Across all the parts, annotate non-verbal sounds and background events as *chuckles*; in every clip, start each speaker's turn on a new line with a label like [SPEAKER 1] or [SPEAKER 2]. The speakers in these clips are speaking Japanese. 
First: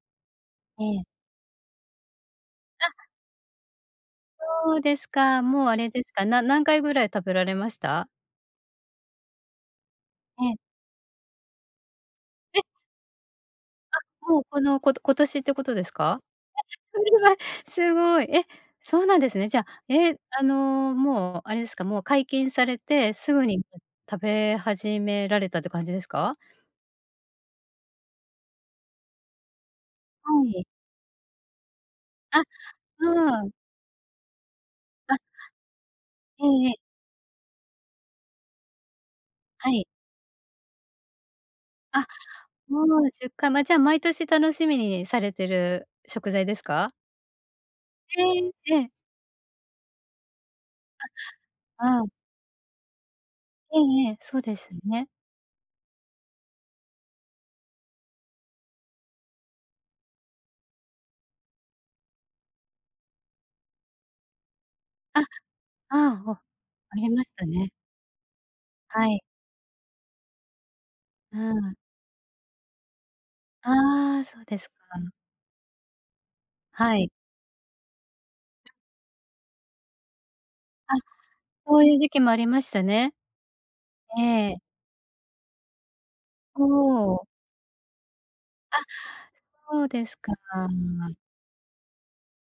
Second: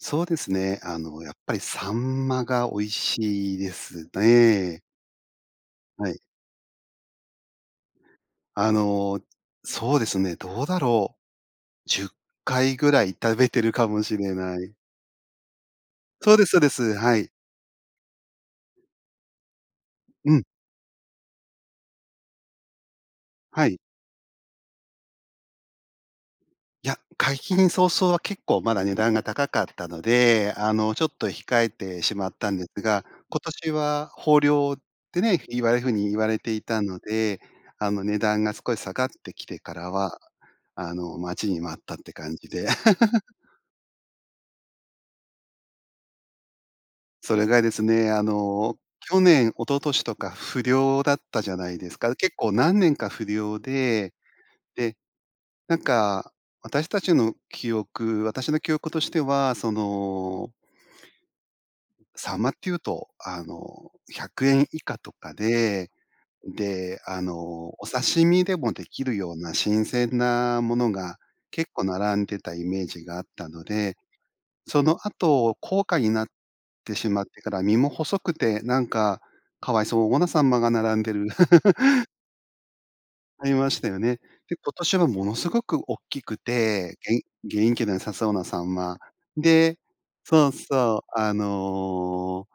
[SPEAKER 1] そうですね。
[SPEAKER 2] え
[SPEAKER 1] あ
[SPEAKER 2] え。
[SPEAKER 1] の、やっぱり秋刀魚が美
[SPEAKER 2] あ。
[SPEAKER 1] 味しいです
[SPEAKER 2] そう
[SPEAKER 1] ね。
[SPEAKER 2] ですか、もう、あれで
[SPEAKER 1] は
[SPEAKER 2] す
[SPEAKER 1] い。
[SPEAKER 2] か、な何回ぐらい食べられました？
[SPEAKER 1] あの、そうですね、
[SPEAKER 2] ええ。
[SPEAKER 1] どうだろう。じゅっ
[SPEAKER 2] え。
[SPEAKER 1] かいぐらい食べてるかもし
[SPEAKER 2] あ、
[SPEAKER 1] れ
[SPEAKER 2] もう、こ
[SPEAKER 1] ない。
[SPEAKER 2] の、こと今年ってことですか？
[SPEAKER 1] そうですそうです。
[SPEAKER 2] え、そ
[SPEAKER 1] は
[SPEAKER 2] れ
[SPEAKER 1] い。
[SPEAKER 2] はすごい。え、そうなんですね。じゃ、え、
[SPEAKER 1] うう
[SPEAKER 2] あ
[SPEAKER 1] ん。
[SPEAKER 2] の、もう、あれですか、もう解禁されてすぐに
[SPEAKER 1] は
[SPEAKER 2] と
[SPEAKER 1] い。
[SPEAKER 2] 食べ始められたって感じですか？
[SPEAKER 1] いや、解禁早々は結構まだ値段が高かったの
[SPEAKER 2] は
[SPEAKER 1] で、
[SPEAKER 2] い。
[SPEAKER 1] あの、ちょっと控えてしまっ
[SPEAKER 2] あ、
[SPEAKER 1] たんですが、今
[SPEAKER 2] うーん。
[SPEAKER 1] 年は豊漁っ
[SPEAKER 2] あ。
[SPEAKER 1] てね、言われる風に言われ
[SPEAKER 2] え
[SPEAKER 1] てい
[SPEAKER 2] え。
[SPEAKER 1] たので、あの、値段が少し下がってきて
[SPEAKER 2] は
[SPEAKER 1] か
[SPEAKER 2] い。
[SPEAKER 1] らは、あの、待ちに待ったっ
[SPEAKER 2] あ。
[SPEAKER 1] て感じで。
[SPEAKER 2] もう
[SPEAKER 1] *laughs*
[SPEAKER 2] 10回。ま、じゃ、毎年楽しみにされてる食材ですか？
[SPEAKER 1] それがですね、あ
[SPEAKER 2] へえ、
[SPEAKER 1] の、
[SPEAKER 2] ええ。
[SPEAKER 1] 去年、一昨年とか不漁だったじゃない
[SPEAKER 2] あ、
[SPEAKER 1] です
[SPEAKER 2] ああ。
[SPEAKER 1] か。結構何年か不漁
[SPEAKER 2] えええ
[SPEAKER 1] で、
[SPEAKER 2] え。そうですよ
[SPEAKER 1] で、
[SPEAKER 2] ね。
[SPEAKER 1] なんか、私たちの記憶私の記憶としては、そのう秋刀魚って言うと、あの、100円以下と
[SPEAKER 2] あ、あ
[SPEAKER 1] かで、
[SPEAKER 2] あ、あ、あ
[SPEAKER 1] で、
[SPEAKER 2] り
[SPEAKER 1] あ
[SPEAKER 2] ました
[SPEAKER 1] の、
[SPEAKER 2] ね。
[SPEAKER 1] お刺身でもでき
[SPEAKER 2] は
[SPEAKER 1] る
[SPEAKER 2] い。
[SPEAKER 1] ような新鮮なものが
[SPEAKER 2] うー
[SPEAKER 1] 結
[SPEAKER 2] ん。
[SPEAKER 1] 構並んでたイメージがあったので、
[SPEAKER 2] ああ、そうですか。
[SPEAKER 1] その後高価になって
[SPEAKER 2] は
[SPEAKER 1] し
[SPEAKER 2] い。
[SPEAKER 1] まってから、身も細くてなんか可哀そうな秋刀魚が
[SPEAKER 2] あ、
[SPEAKER 1] 並んでる。
[SPEAKER 2] そういう
[SPEAKER 1] *chuckles*
[SPEAKER 2] 時期もありましたね。
[SPEAKER 1] ありましたよね。
[SPEAKER 2] え
[SPEAKER 1] で、
[SPEAKER 2] え。
[SPEAKER 1] 今年はものすごくおっきく
[SPEAKER 2] ほ
[SPEAKER 1] て、げいん
[SPEAKER 2] お。
[SPEAKER 1] 元気が良さそうな秋刀
[SPEAKER 2] あ、
[SPEAKER 1] 魚。で
[SPEAKER 2] そうですか。
[SPEAKER 1] そうそう、あの、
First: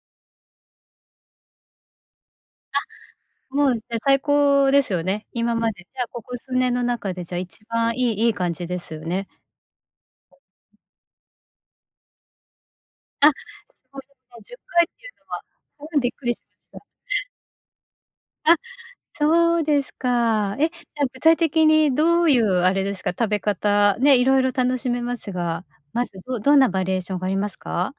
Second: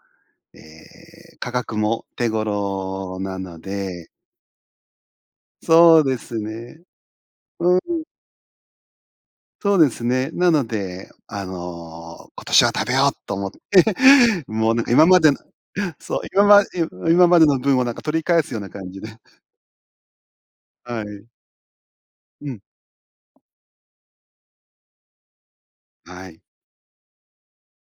[SPEAKER 1] ええ、価格も手頃な
[SPEAKER 2] あ、
[SPEAKER 1] の
[SPEAKER 2] もうして。
[SPEAKER 1] で
[SPEAKER 2] 最高ですよね。今まで、
[SPEAKER 1] そ
[SPEAKER 2] じ
[SPEAKER 1] う
[SPEAKER 2] ゃあ、
[SPEAKER 1] で
[SPEAKER 2] ここ
[SPEAKER 1] す
[SPEAKER 2] 数年
[SPEAKER 1] ね。
[SPEAKER 2] の中で、じゃあ、一
[SPEAKER 1] うん。
[SPEAKER 2] 番いいいい感じですよね。
[SPEAKER 1] そうですね。なので、あの、「今年は食べよう！」
[SPEAKER 2] あ、す
[SPEAKER 1] と思って、
[SPEAKER 2] ごいですね。
[SPEAKER 1] *chuckles*
[SPEAKER 2] じゅっ
[SPEAKER 1] もう、
[SPEAKER 2] か
[SPEAKER 1] なん
[SPEAKER 2] い
[SPEAKER 1] か、
[SPEAKER 2] って
[SPEAKER 1] 今
[SPEAKER 2] いう
[SPEAKER 1] ま
[SPEAKER 2] の
[SPEAKER 1] での
[SPEAKER 2] は、すごいびっ
[SPEAKER 1] そう、
[SPEAKER 2] くりし
[SPEAKER 1] 今ま
[SPEAKER 2] ました。
[SPEAKER 1] うん、今までの分をなんか取り返す
[SPEAKER 2] あ、
[SPEAKER 1] ような感じで。
[SPEAKER 2] そうですか。え、じ
[SPEAKER 1] は
[SPEAKER 2] ゃ、具
[SPEAKER 1] い。
[SPEAKER 2] 体的にどういう
[SPEAKER 1] うん。
[SPEAKER 2] あれですか、食べ方、ね、色々楽しめますが。まず、
[SPEAKER 1] は
[SPEAKER 2] ど
[SPEAKER 1] い。
[SPEAKER 2] どんなバリエーションがありますか？